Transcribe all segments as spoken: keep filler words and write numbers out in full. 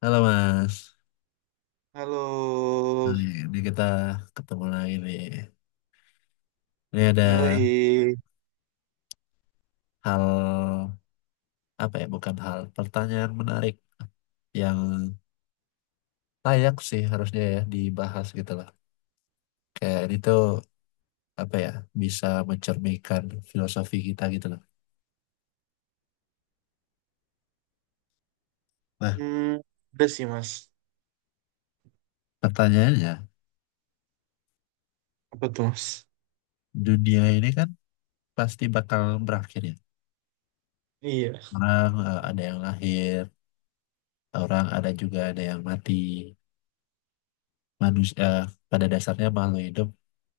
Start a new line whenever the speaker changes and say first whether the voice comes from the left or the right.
left: Halo Mas.
right: Halo,
left: Hai, ini kita ketemu lagi nih. Ini ada
right: yoi.
left: hal apa ya? Bukan hal pertanyaan menarik yang layak sih harusnya ya dibahas gitu loh. Kayak ini tuh apa ya? Bisa mencerminkan filosofi kita gitu loh. Nah,
right: Hmm, udah sih, mas.
left: pertanyaannya,
right: Apa tuh, mas?
left: dunia ini kan pasti bakal berakhir ya.
right: Iya.
left: Orang eh, ada yang lahir, orang ada juga ada yang mati. Manusia pada dasarnya makhluk hidup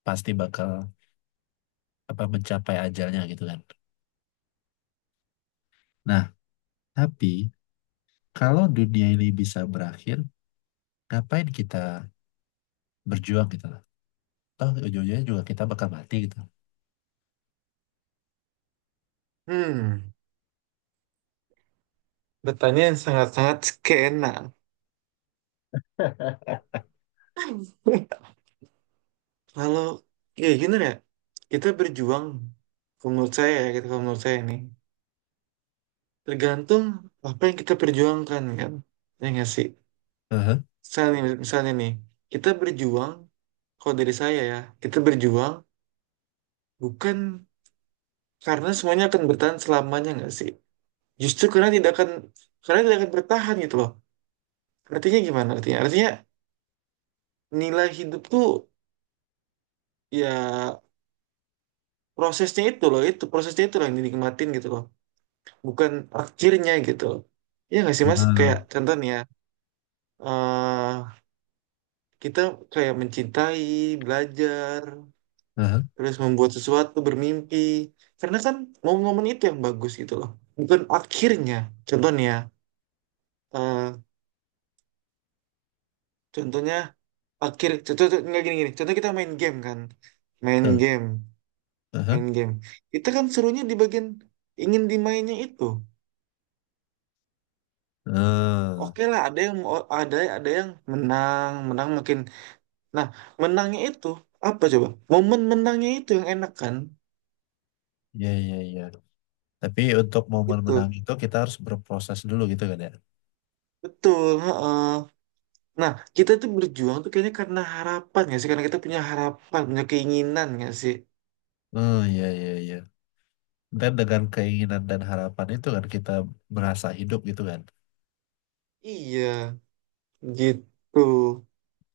left: pasti bakal apa mencapai ajalnya gitu kan. Nah, tapi kalau dunia ini bisa berakhir, ngapain kita berjuang gitu lah. Toh ujung-ujungnya juga kita bakal mati gitu.
right: Hmm, Bertanya yang sangat-sangat skena. Kalau ya gini ya, kita berjuang. Kalau menurut saya ya, kita kalau menurut saya ini tergantung apa yang kita perjuangkan, kan. Ya nggak sih.
left: Heeh,
right: Misalnya, nih- misalnya nih, kita berjuang. Kalau dari saya ya, kita berjuang bukan karena semuanya akan bertahan selamanya, nggak sih. Justru karena tidak akan karena tidak akan bertahan, gitu loh. Artinya gimana, artinya artinya nilai hidup tuh, ya, prosesnya itu loh, itu prosesnya itu loh yang dinikmatin, gitu loh. Bukan akhirnya, gitu loh. Ya nggak sih, mas?
left: heeh,
right: Kayak contohnya, eh kita kayak mencintai, belajar,
left: heeh.
right: terus membuat sesuatu, bermimpi, karena kan momen-momen itu yang bagus, gitu loh. Bukan akhirnya. Contohnya eh contohnya, akhir contoh contoh- nggak gini gini, contoh kita main game kan, main
left: Betul.
right: game
left: Heeh,
right: main game kita kan, serunya di bagian ingin dimainnya itu.
left: heeh.
right: Oke lah, ada yang ada ada yang menang, menang makin. Nah, menangnya itu apa coba, momen menangnya itu yang enak kan.
left: Iya, iya, iya. Tapi untuk momen menang
right: Itu
left: itu kita harus berproses dulu gitu kan ya.
right: betul, heeh. Nah, kita tuh berjuang tuh kayaknya karena harapan nggak sih, karena kita punya harapan, punya keinginan nggak sih.
left: Oh, iya, iya, iya. Dan dengan keinginan dan harapan itu kan kita merasa hidup gitu kan.
right: Iya, gitu.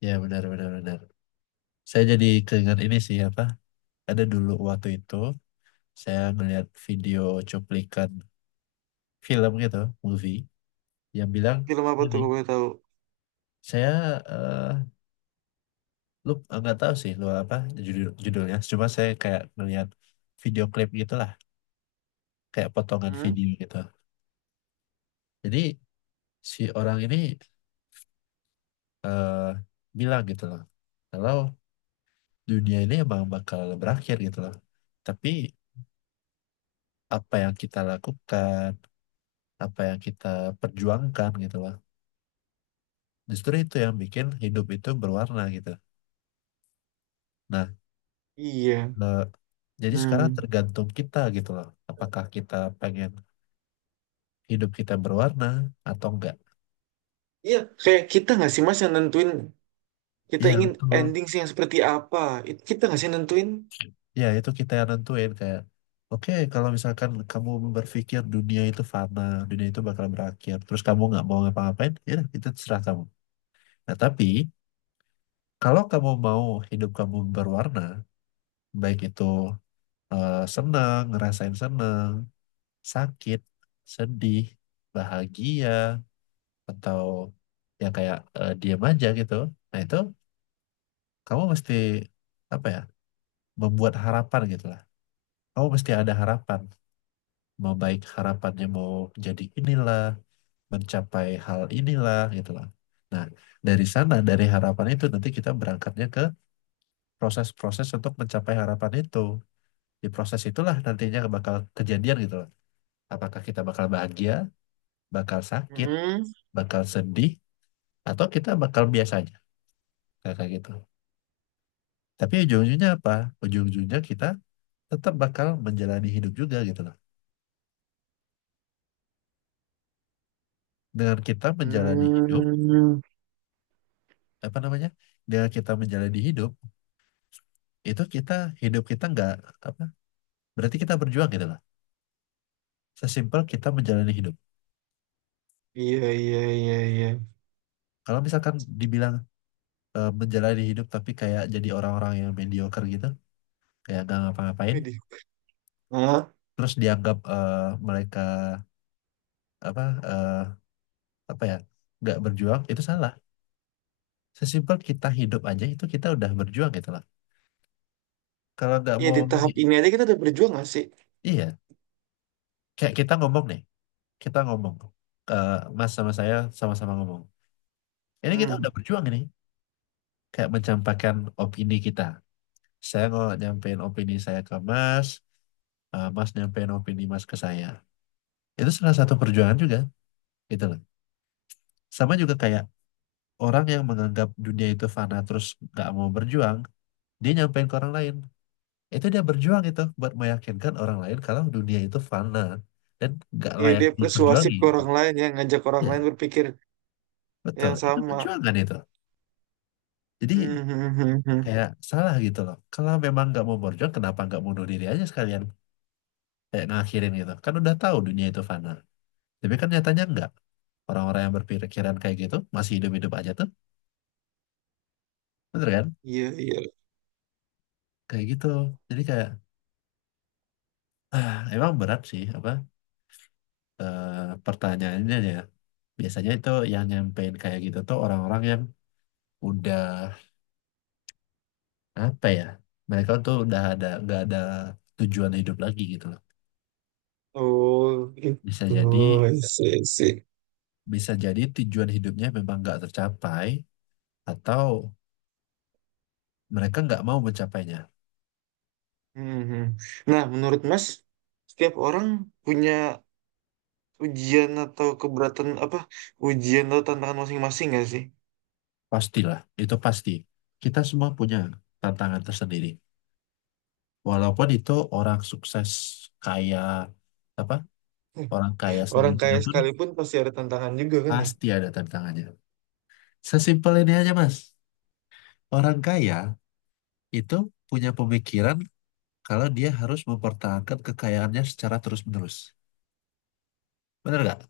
left: Ya, benar, benar, benar. Saya jadi keingat ini sih apa? Ada dulu waktu itu saya melihat video cuplikan film gitu, movie yang bilang
right: Film apa tuh,
left: ini
right: kalau boleh tahu?
left: saya eh, lu eh, nggak tahu sih lu apa judul judulnya, cuma saya kayak ngeliat video klip gitulah, kayak potongan
right: Hmm?
left: video gitu. Jadi si orang ini eh, bilang gitu loh, kalau dunia ini emang bakal berakhir gitu loh. Tapi apa yang kita lakukan, apa yang kita perjuangkan gitu loh, justru itu yang bikin hidup itu berwarna gitu. Nah
right: Iya.
left: Nah, jadi sekarang
right: Hmm.
left: tergantung kita gitu loh. Apakah kita pengen hidup kita berwarna atau enggak?
right: Iya, kayak kita nggak sih, mas, yang nentuin kita
left: Iya
right: ingin
left: betul.
right: ending sih yang seperti apa? Itu kita nggak sih yang nentuin?
left: Ya itu kita yang nentuin kayak, oke kalau misalkan kamu berpikir dunia itu fana, dunia itu bakal berakhir, terus kamu nggak mau ngapa-ngapain, ya udah, itu terserah kamu. Nah tapi kalau kamu mau hidup kamu berwarna, baik itu eh, senang, ngerasain senang, sakit, sedih, bahagia, atau ya kayak eh, diem aja gitu. Nah itu kamu mesti apa ya membuat harapan gitu lah. Kamu mesti ada harapan, mau baik harapannya mau jadi inilah, mencapai hal inilah gitu lah. Nah dari sana dari harapan itu nanti kita berangkatnya ke proses-proses untuk mencapai harapan itu. Di proses itulah nantinya bakal kejadian gitu loh. Apakah kita bakal bahagia, bakal sakit,
right: Hmm,
left: bakal sedih, atau kita bakal biasa aja kayak kayak gitu. Tapi ujung-ujungnya apa? Ujung-ujungnya kita tetap bakal menjalani hidup juga gitu loh. Dengan kita menjalani hidup,
right: hmm,
left: apa namanya? Dengan kita menjalani hidup, itu kita hidup kita nggak apa? Berarti kita berjuang gitu loh. Sesimpel kita menjalani hidup.
right: iya, iya, iya, iya.
left: Kalau misalkan dibilang eh, menjalani hidup tapi kayak jadi orang-orang yang mediocre gitu, kayak nggak ngapa-ngapain,
right: Jadi, ah,
left: terus dianggap eh, mereka apa eh, apa ya? Nggak berjuang, itu salah. Sesimpel kita hidup aja itu kita udah berjuang gitu loh. Kalau nggak
right: iya,
left: mau,
right: di tahap ini aja kita udah berjuang nggak sih?
left: iya, kayak kita ngomong nih, kita ngomong, ke Mas sama saya sama-sama ngomong. Ini kita
right: Hmm,
left: udah berjuang ini, kayak mencampakkan opini kita. Saya mau nyampein opini saya ke Mas, eh, Mas nyampein opini Mas ke saya. Itu salah satu perjuangan juga, gitu loh. Sama juga kayak orang yang menganggap dunia itu fana terus nggak mau berjuang, dia nyampein ke orang lain. Itu dia berjuang itu buat meyakinkan orang lain kalau dunia itu fana dan nggak
right: iya,
left: layak
right: dia persuasif
left: diperjuangi.
right: ke orang lain, ya, ngajak orang lain
left: Ya.
right: berpikir
left: Betul,
right: yang
left: itu
right: sama.
left: perjuangan itu.
right: Hmm,
left: Jadi
right: hmm, hmm, hmm.
left: kayak salah gitu loh. Kalau memang nggak mau berjuang, kenapa nggak bunuh diri aja sekalian? Kayak ngakhirin gitu. Kan udah tahu dunia itu fana. Tapi kan nyatanya nggak. Orang-orang yang berpikiran kayak gitu masih hidup-hidup aja tuh, bener kan?
right: Iya, iya.
left: Kayak gitu. Jadi kayak, ah, emang berat sih apa eh, pertanyaannya ya. Biasanya itu yang nyampein kayak gitu tuh orang-orang yang udah apa ya? Mereka tuh udah ada nggak ada tujuan hidup lagi gitu loh.
right: Oh,
left: Bisa
right: gitu.
left: jadi
right: Iya, sih, sih.
left: Bisa jadi tujuan hidupnya memang nggak tercapai atau mereka nggak mau mencapainya.
right: Hmm, hmm. Nah, menurut mas, setiap orang punya ujian atau keberatan apa ujian atau tantangan masing-masing nggak sih?
left: Pastilah, itu pasti. Kita semua punya tantangan tersendiri. Walaupun itu orang sukses kaya apa orang kaya
right: Hmm. Orang
left: sebelumnya
right: kaya
left: pun
right: sekalipun pasti ada tantangan juga kan, ya?
left: pasti ada tantangannya. Sesimpel ini aja Mas. Orang kaya itu punya pemikiran kalau dia harus mempertahankan kekayaannya secara terus-menerus. Benar nggak?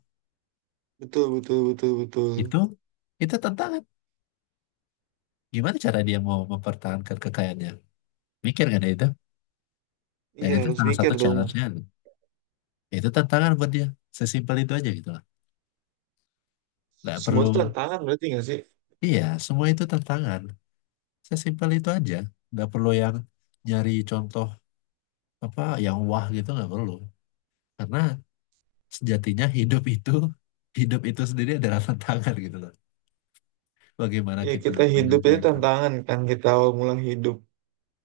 right: Betul, betul, betul, betul.
left: Itu itu tantangan. Gimana cara dia mau mempertahankan kekayaannya? Mikir kan ya itu, dan
right: Iya,
left: itu
right: harus
left: salah satu
right: mikir dong.
left: challenge-nya, itu tantangan buat dia, sesimpel itu aja gitu lah. Nggak
right: Semua
left: perlu,
right: itu tantangan berarti nggak sih?
left: iya semua itu tantangan, sesimpel itu aja, nggak perlu yang nyari contoh apa yang wah gitu, nggak perlu. Karena sejatinya hidup itu, hidup itu sendiri adalah tantangan gitu loh. Bagaimana
right: Ya,
left: kita
right: kita hidup itu
left: menyelesaikan,
right: tantangan kan, kita awal mula hidup.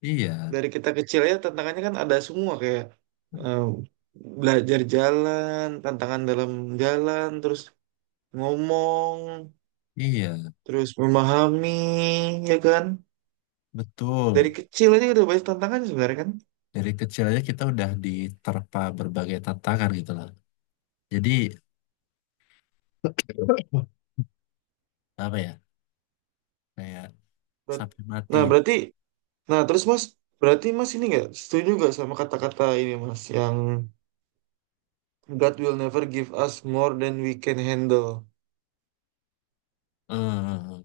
left: iya,
right: Dari kita kecil ya tantangannya kan ada semua, kayak eh, belajar jalan, tantangan dalam jalan, terus ngomong,
left: iya
right: terus memahami, ya kan? Dari
left: betul.
right: kecil aja udah banyak tantangannya, sebenarnya kan?
left: Dari kecil aja kita udah diterpa berbagai tantangan gitu loh. Jadi apa ya, kayak
right: Ber-
left: sampai mati.
right: Nah, berarti, nah terus mas, berarti mas ini nggak setuju nggak sama kata-kata ini mas, yang God will never give us more than we can handle.
left: Eh,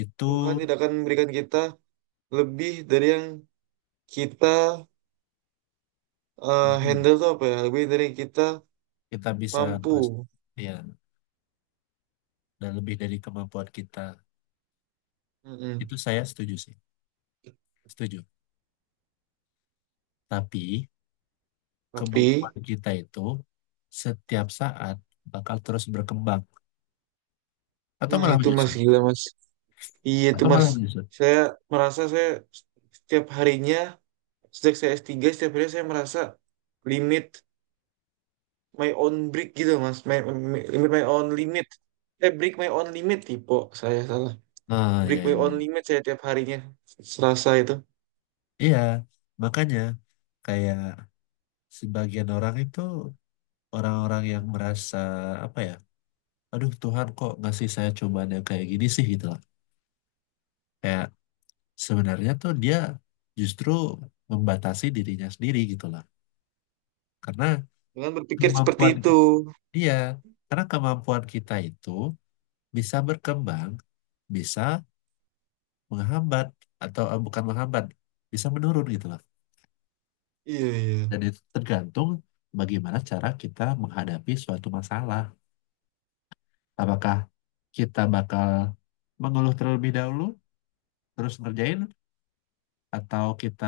left: itu
right: Tuhan tidak akan memberikan kita lebih dari yang kita, eh,
left: hmm,
right: handle tuh apa ya, lebih dari yang kita
left: kita bisa
right: mampu.
left: mas, ya, dan lebih dari kemampuan kita.
right: Mm-mm.
left: Itu saya setuju sih, setuju. Tapi
right: Tapi,
left: kemampuan kita itu setiap saat bakal terus berkembang atau
right: nah
left: malah
right: itu mas
left: menyusut,
right: gila mas, iya itu
left: atau
right: mas,
left: malah menyusut.
right: saya merasa saya setiap harinya sejak saya S tiga setiap hari saya merasa limit my own break gitu mas. My, my- Limit my own limit, eh break my own limit, tipe saya salah.
left: Nah,
right: Break
left: ya,
right: my
left: ya, ya.
right: own limit saya tiap harinya Selasa itu.
left: Iya, makanya kayak sebagian orang itu orang-orang yang merasa apa ya, aduh Tuhan kok ngasih saya cobaan yang kayak gini sih gitu lah. Kayak sebenarnya tuh dia justru membatasi dirinya sendiri gitu lah. Karena
right: Dengan berpikir
left: kemampuan
right: seperti itu.
left: dia, karena kemampuan kita itu bisa berkembang, bisa menghambat atau eh, bukan menghambat, bisa menurun gitu lah.
right: Iya, iya.
left: Dan itu tergantung bagaimana cara kita menghadapi suatu masalah. Apakah kita bakal mengeluh terlebih dahulu, terus ngerjain, atau kita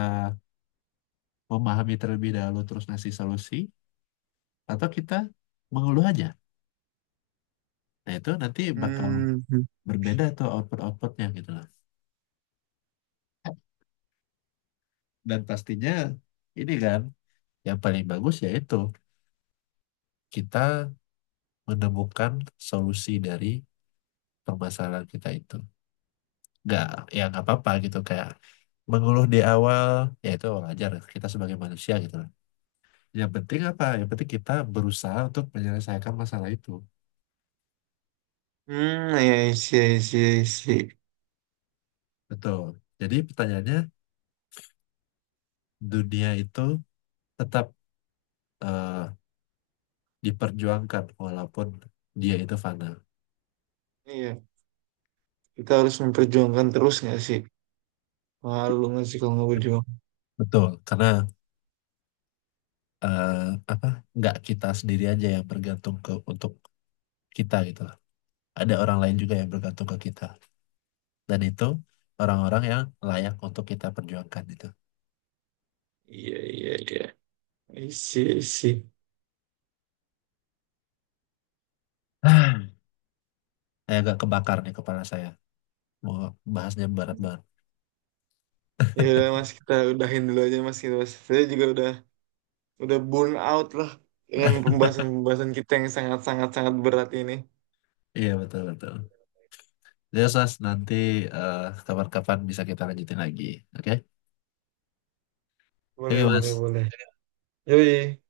left: memahami terlebih dahulu terus ngasih solusi, atau kita mengeluh aja. Nah, itu nanti bakal
right: Hmm,
left: berbeda tuh output-outputnya gitu loh. Dan pastinya ini kan yang paling bagus yaitu kita menemukan solusi dari permasalahan kita itu. Nggak, ya nggak apa-apa gitu kayak mengeluh di awal, ya itu wajar kita sebagai manusia gitu loh. Yang penting apa? Yang penting kita berusaha untuk menyelesaikan masalah itu.
right: hmm. Iya, iya, iya, iya, iya.
left: Betul. Jadi pertanyaannya dunia itu tetap eh, diperjuangkan walaupun dia itu fana.
right: Iya. Kita harus memperjuangkan terus nggak sih, malu nggak sih kalau nggak berjuang.
left: Betul, karena eh, apa nggak kita sendiri aja yang bergantung ke untuk kita gitu loh. Ada orang lain juga yang bergantung ke kita. Dan itu orang-orang yang layak untuk kita perjuangkan gitu.
right: Iya, iya, iya, isi, isi.
left: Ah, saya agak kebakar nih kepala saya. Mau bahasnya berat banget.
right: Ya udah, mas, kita udahin dulu aja mas, gitu mas, saya juga udah udah burn out lah dengan pembahasan-pembahasan kita yang sangat-sangat sangat berat ini.
left: Iya betul betul. Jadi Mas nanti eh, kapan-kapan bisa kita lanjutin lagi. Oke?
right: Boleh,
left: Oke Mas.
right: boleh, boleh. Yoi.